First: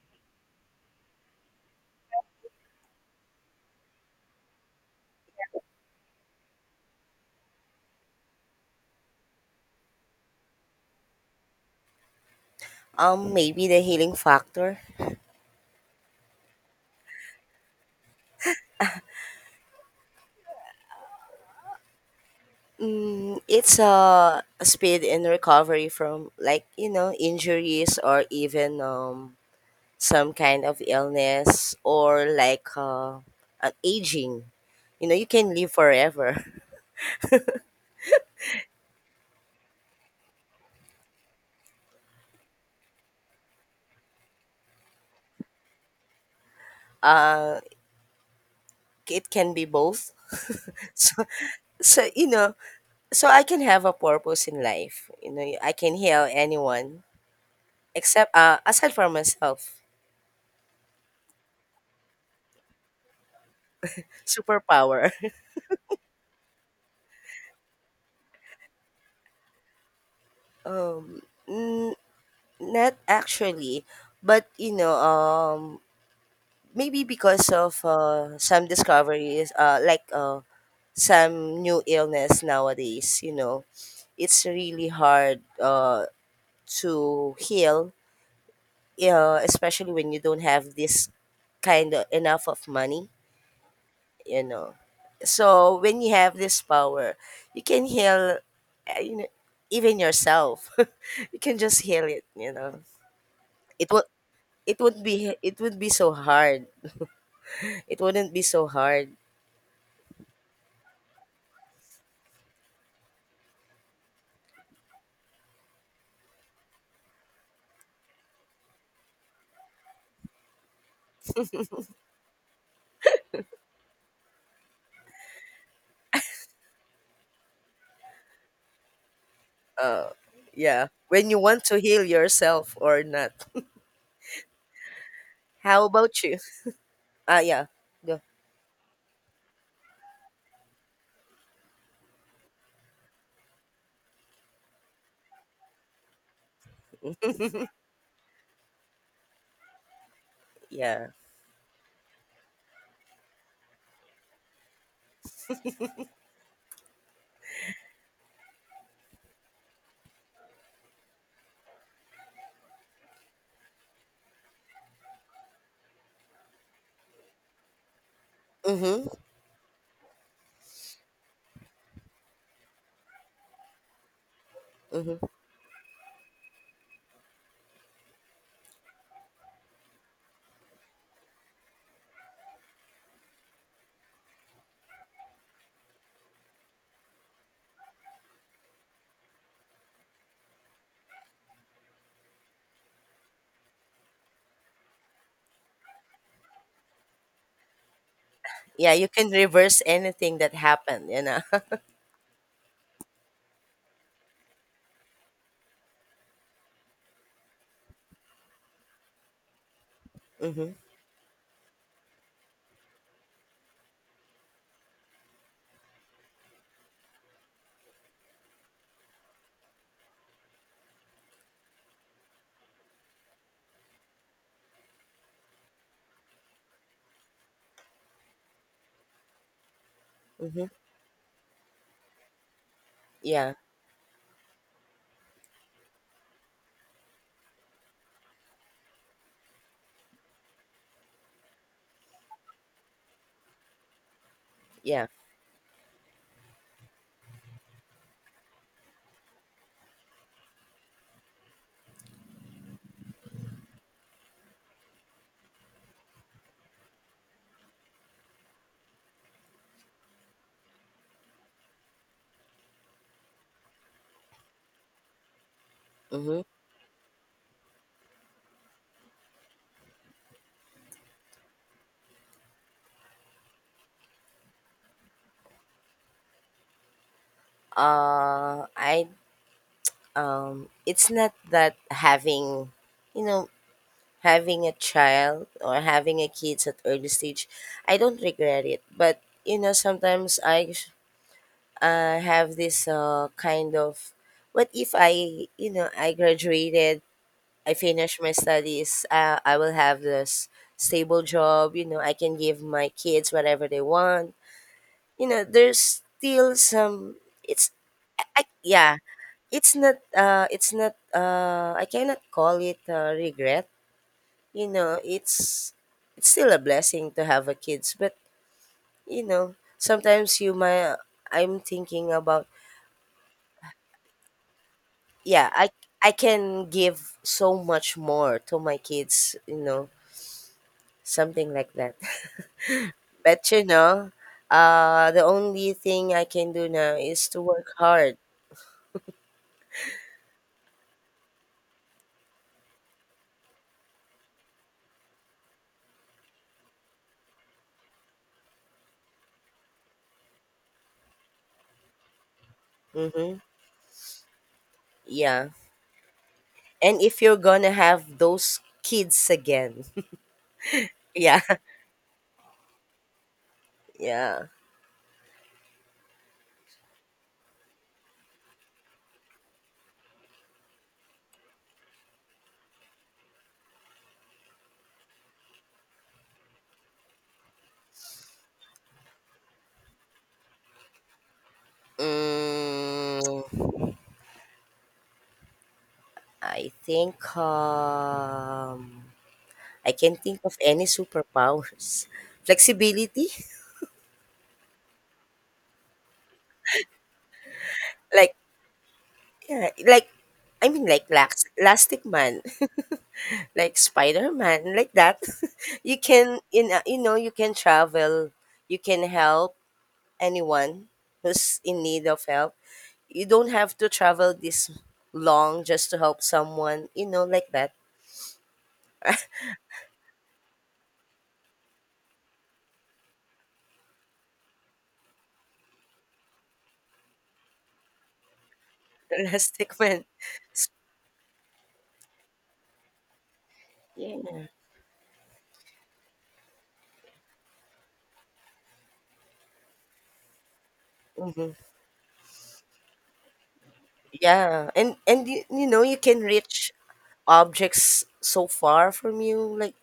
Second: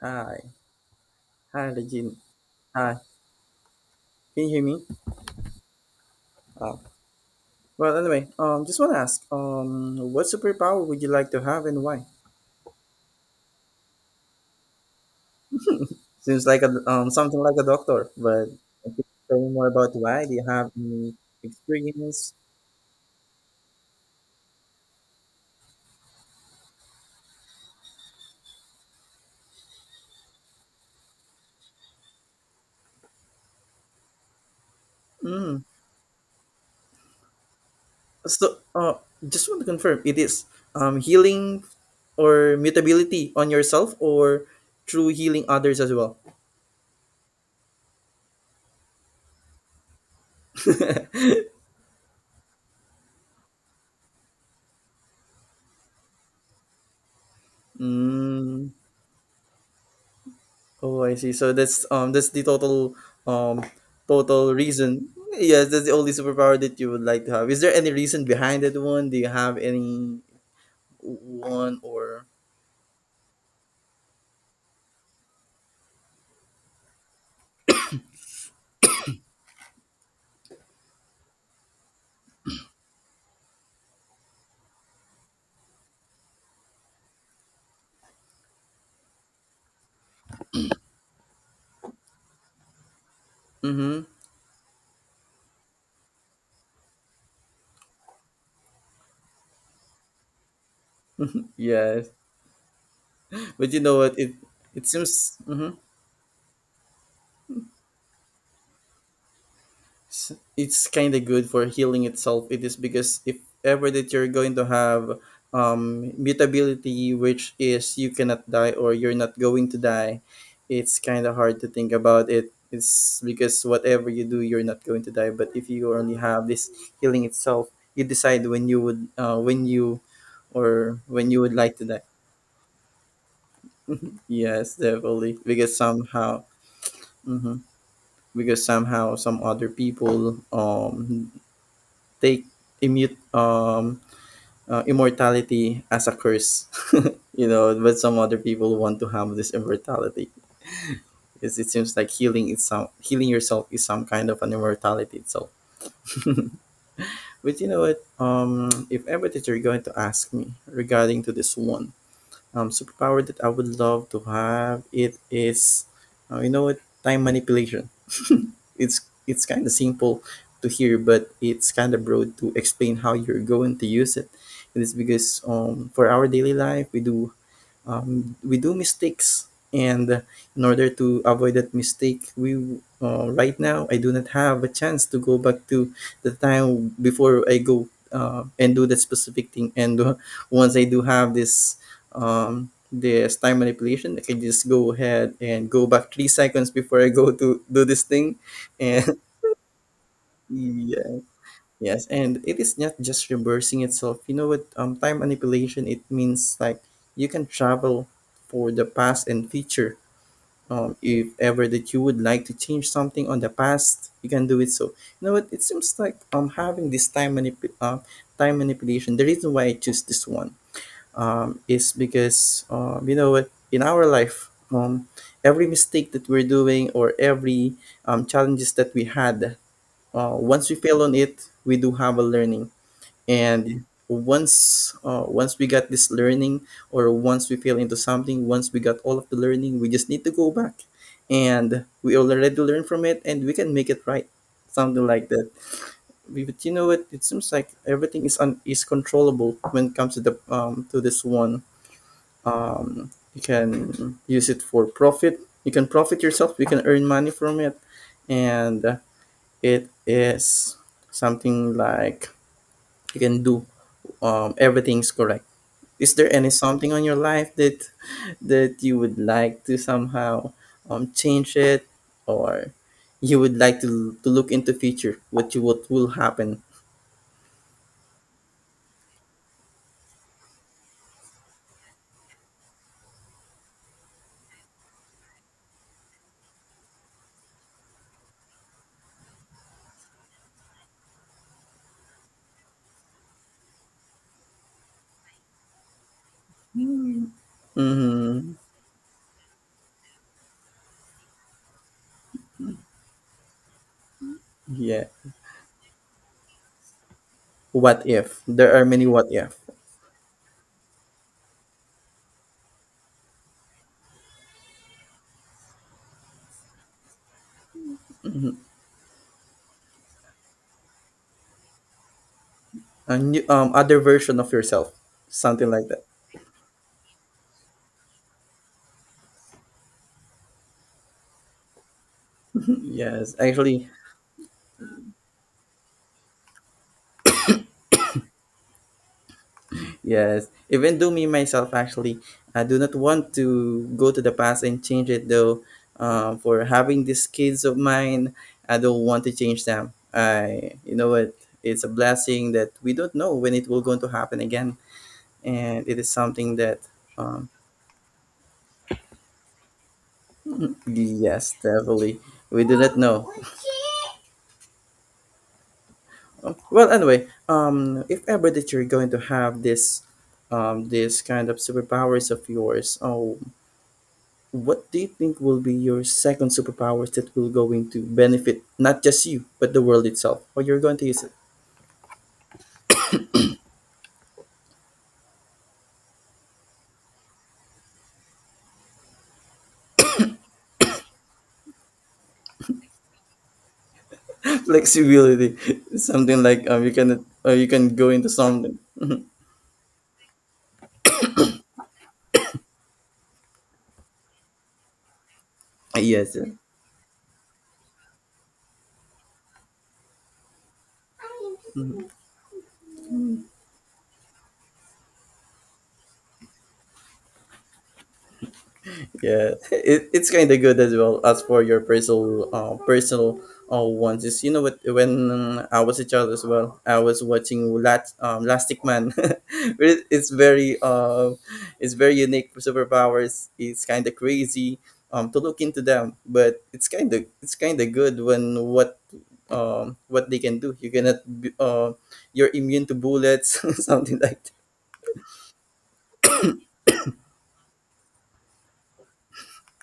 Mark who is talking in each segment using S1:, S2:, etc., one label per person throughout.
S1: Hi, hi, Regine. Hi, can you hear me? Oh. Well, anyway, just want to ask, what superpower would you like to have and why?
S2: Maybe the healing factor.
S1: Seems like a something like a doctor, but can you tell me more about why? Do you have any experience?
S2: Mm, it's a speed in recovery from like you know injuries or even some kind of illness or like an aging. You know, you can
S1: Mm.
S2: live forever.
S1: So, uh, just want to confirm, it is healing or mutability on yourself or through healing others as well.
S2: It can be both. so so you know so I can have a purpose in life, you know, I can heal anyone except
S1: Mm.
S2: aside from myself
S1: Oh, I see. So that's the um total reason.
S2: superpower.
S1: Yes, that's the only superpower that you would like to have. Is there any reason behind that one? Do you have any
S2: um
S1: one
S2: mm,
S1: or?
S2: Not actually, but you know, maybe because of some discoveries, some new illness nowadays, you know, it's really hard, to heal, especially when you don't have this kind of enough of money,
S1: Mm-hmm.
S2: you know. So when you have this power, you can heal, you know, even yourself. You can just heal
S1: Yes,
S2: it, you know.
S1: but you
S2: It
S1: know
S2: will
S1: what? It
S2: it
S1: it
S2: would be
S1: seems.
S2: it
S1: Mm-hmm.
S2: would be so hard. It wouldn't be so hard.
S1: It's kind of good for healing itself. It is because if ever that you're going to have mutability, which is you cannot die or you're not going to die, it's kind of hard to think about it. It's because whatever you do, you're not going to die. But if you only have this healing itself, you decide when you would,
S2: Yeah.
S1: or when
S2: When you
S1: you would
S2: want
S1: like
S2: to
S1: to die.
S2: heal yourself or not.
S1: Yes, definitely. Because
S2: How about you?
S1: somehow,
S2: Ah,
S1: hmm,
S2: yeah. Go.
S1: because somehow some other people take immute immortality as a curse. You know, but some other people want to have this immortality
S2: Yeah.
S1: because it seems like healing is some healing yourself is some kind of an immortality itself. But you know what, if ever that you're going to ask me regarding to this one superpower that I would love to have, it is you know what, time manipulation. it's
S2: Mm-hmm.
S1: it's kind of simple to hear, but it's kind of broad to explain how you're going to use it. It is
S2: Mm-hmm.
S1: because for our daily life, we do mistakes and in order to avoid that mistake we right now I do not have a chance to go back to the time before I go and do that specific thing and once I do have this time manipulation I can just go ahead and go back 3 seconds before I go to do this thing
S2: Yeah, you
S1: and
S2: can reverse anything that happened,
S1: yeah.
S2: you know.
S1: Yes, and it is not just reversing itself. You know what? Time manipulation, it means like you can travel for the past and future.
S2: Mm-hmm.
S1: If ever that you would like to change something on the past, you can do it. So you know what? It seems like having this time manipulation. The reason why I choose this one is because you know what, in our life every mistake that we're doing or every challenges that we had,
S2: Mm-hmm.
S1: once we fail on it we do have a learning,
S2: Yeah.
S1: and once we got this learning or once we fell into something, once we got all of the learning, we just need to go back and we already learned from it and we can make it right. Something
S2: Yeah.
S1: like that. But you know what, it seems like everything is controllable when it comes to the to this one. You can use it for profit, you can profit yourself, you can earn money from it, and it is something like you can do everything's correct. Is there
S2: Mm-hmm.
S1: any something on your life that that you would like to somehow change it, or you would like to, look into future what you what will happen.
S2: I It's not that having, you know, having a child or having a kids at early stage, I don't regret it. But you know, sometimes I have this kind of what if I, you know, I graduated, I finished my
S1: Mm-hmm.
S2: studies, I will have this stable job, you know, I can give my kids whatever they want,
S1: Yeah,
S2: you know. There's still some, it's,
S1: what if, there are
S2: yeah,
S1: many what if,
S2: it's not I cannot call it, regret, you know. It's still a blessing to have a kids, but you know, sometimes you might, I'm thinking about,
S1: a new, other version of yourself,
S2: yeah,
S1: something like that.
S2: I can give so much more to my kids, you know, something like that.
S1: Yes,
S2: But you
S1: actually.
S2: know, the only thing I can do now is to work hard.
S1: Yes, even do me myself actually. I do not want to go to the past and change it though. For having these kids of mine, I don't want to change them. I, you know what? It's a blessing that we don't know
S2: Mm-hmm.
S1: when it will going to happen again,
S2: Yeah.
S1: and it is something that,
S2: And if you're
S1: um,
S2: gonna have those kids again. Yeah.
S1: yes, definitely, we do not know.
S2: Yeah.
S1: Well, anyway, if ever that you're going to have this, this kind of superpowers of yours, oh, what do you think will be your second superpowers that will going to benefit not just you but the world itself? Or you're going to use it?
S2: mm, I think I can not think of any superpowers. Flexibility,
S1: Flexibility, something like you can go into
S2: like.
S1: something.
S2: Yeah, like I mean like lax Elastic Man, like Spider-Man, like that. You
S1: Yes.
S2: can, you know, you know you can travel, you can help anyone who's in need
S1: Yes.
S2: of help. You don't have to travel this long just to help someone, you know, like that.
S1: Yeah, it's kind of good as well as for your personal ones. Is, you know what? When I was a child as well, I was watching Lat Elastic Man.
S2: Elastic Man.
S1: It's very it's very unique for superpowers. It's kind of crazy, to look into them, but it's kind of good when what, what they can do. You cannot
S2: Hmm.
S1: be, you're immune to bullets, something like that.
S2: Yeah, and you, you know you can reach objects so far from you, like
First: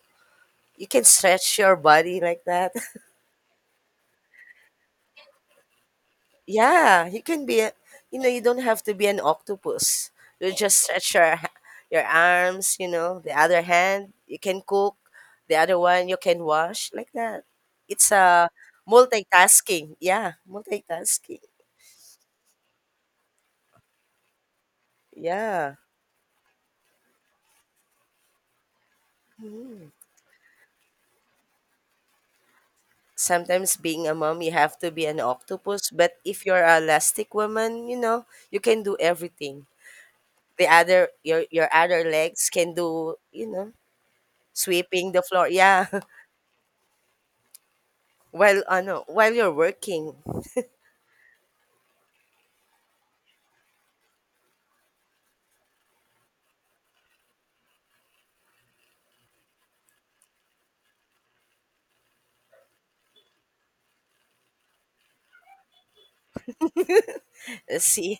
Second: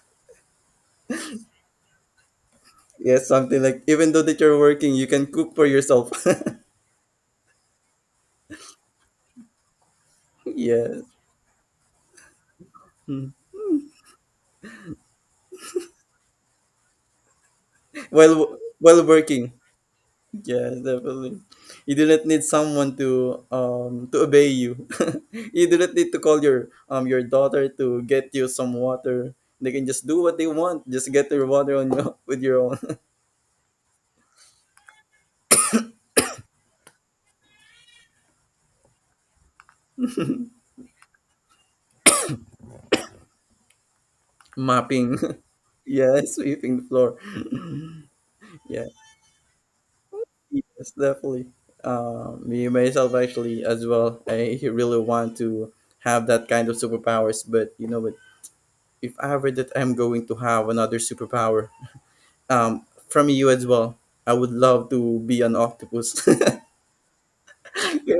S2: you can stretch your body like that.
S1: Yeah, something like even though that you're working, you can cook for yourself.
S2: Yeah, you can be, a, you know, you don't have to be an octopus. You just
S1: Yeah.
S2: stretch your your arms, you know, the
S1: Mm.
S2: other hand you can cook, the other one you can wash like that. It's
S1: While
S2: a
S1: w- while working.
S2: multitasking. Yeah,
S1: Yes, definitely.
S2: multitasking.
S1: You do not need someone to to obey you. You
S2: Yeah.
S1: do not need to call your daughter to get you some water. They can just do what they want. Just get your water on your with your own.
S2: Sometimes being a mom, you have to be an octopus, but if you're a elastic woman, you know, you can do everything. The other your other legs can do, you know, sweeping
S1: Mopping.
S2: the floor. Yeah.
S1: Yeah, sweeping the floor.
S2: While
S1: Yeah,
S2: while you're working.
S1: yes, definitely. Me myself actually as well. I really want to have that kind of superpowers, but you know, but if ever that I'm going to have another superpower, from you as well. I would love to be an octopus. Yes,
S2: See,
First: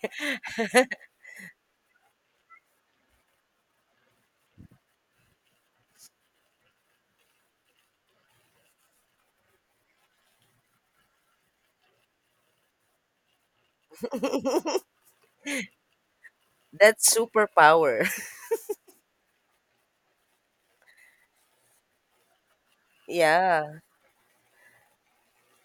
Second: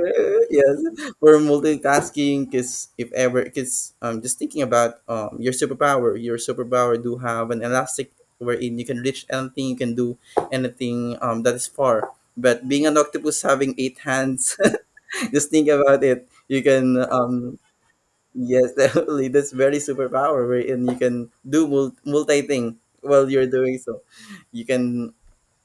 S1: for multitasking. Cause if ever, cause just thinking about your superpower. Your superpower do have an elastic wherein you can reach anything, you can do anything that is far. But being an octopus having 8 hands, just think about it. You can
S2: that's superpower.
S1: yes definitely, that's very superpower wherein you can do multi thing while you're doing
S2: Yeah.
S1: so you can,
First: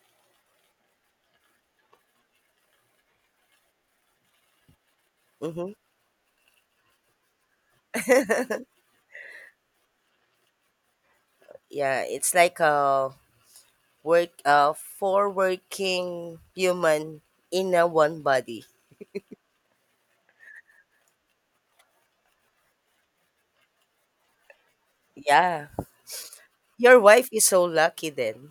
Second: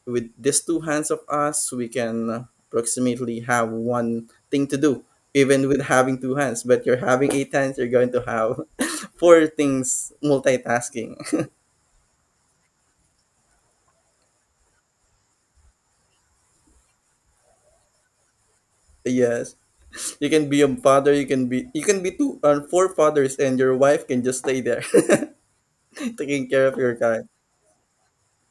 S1: with these two hands of us, we can approximately have one thing to do, even
S2: Hmm.
S1: with having two hands. But you're having eight hands, you're going to have 4 things multitasking.
S2: Yeah, it's like a work for working human in a one body.
S1: Yes, you can be a father, you can be, you can be two or four fathers, and your wife can just stay there,
S2: Yeah.
S1: taking care of your
S2: Your
S1: guy.
S2: wife is so lucky then.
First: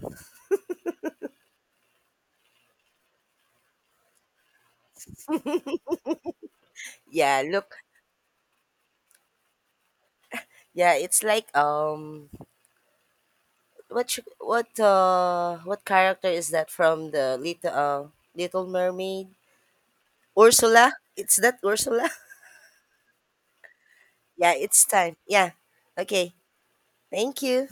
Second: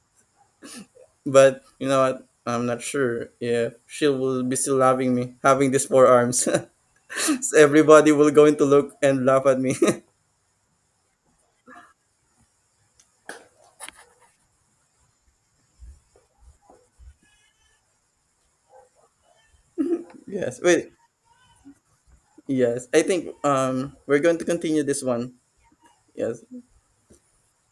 S1: But you know what? I'm not sure if she will be still loving me having these 4 arms. So
S2: Yeah, look.
S1: everybody will going to look and laugh at me.
S2: Yeah, it's like what you, what character is that from the little Little Mermaid?
S1: Yes. Wait.
S2: Ursula? It's that Ursula?
S1: Yes, I think we're going to
S2: Yeah,
S1: continue
S2: it's
S1: this
S2: time.
S1: one.
S2: Yeah. Okay.
S1: Yes.
S2: Thank you.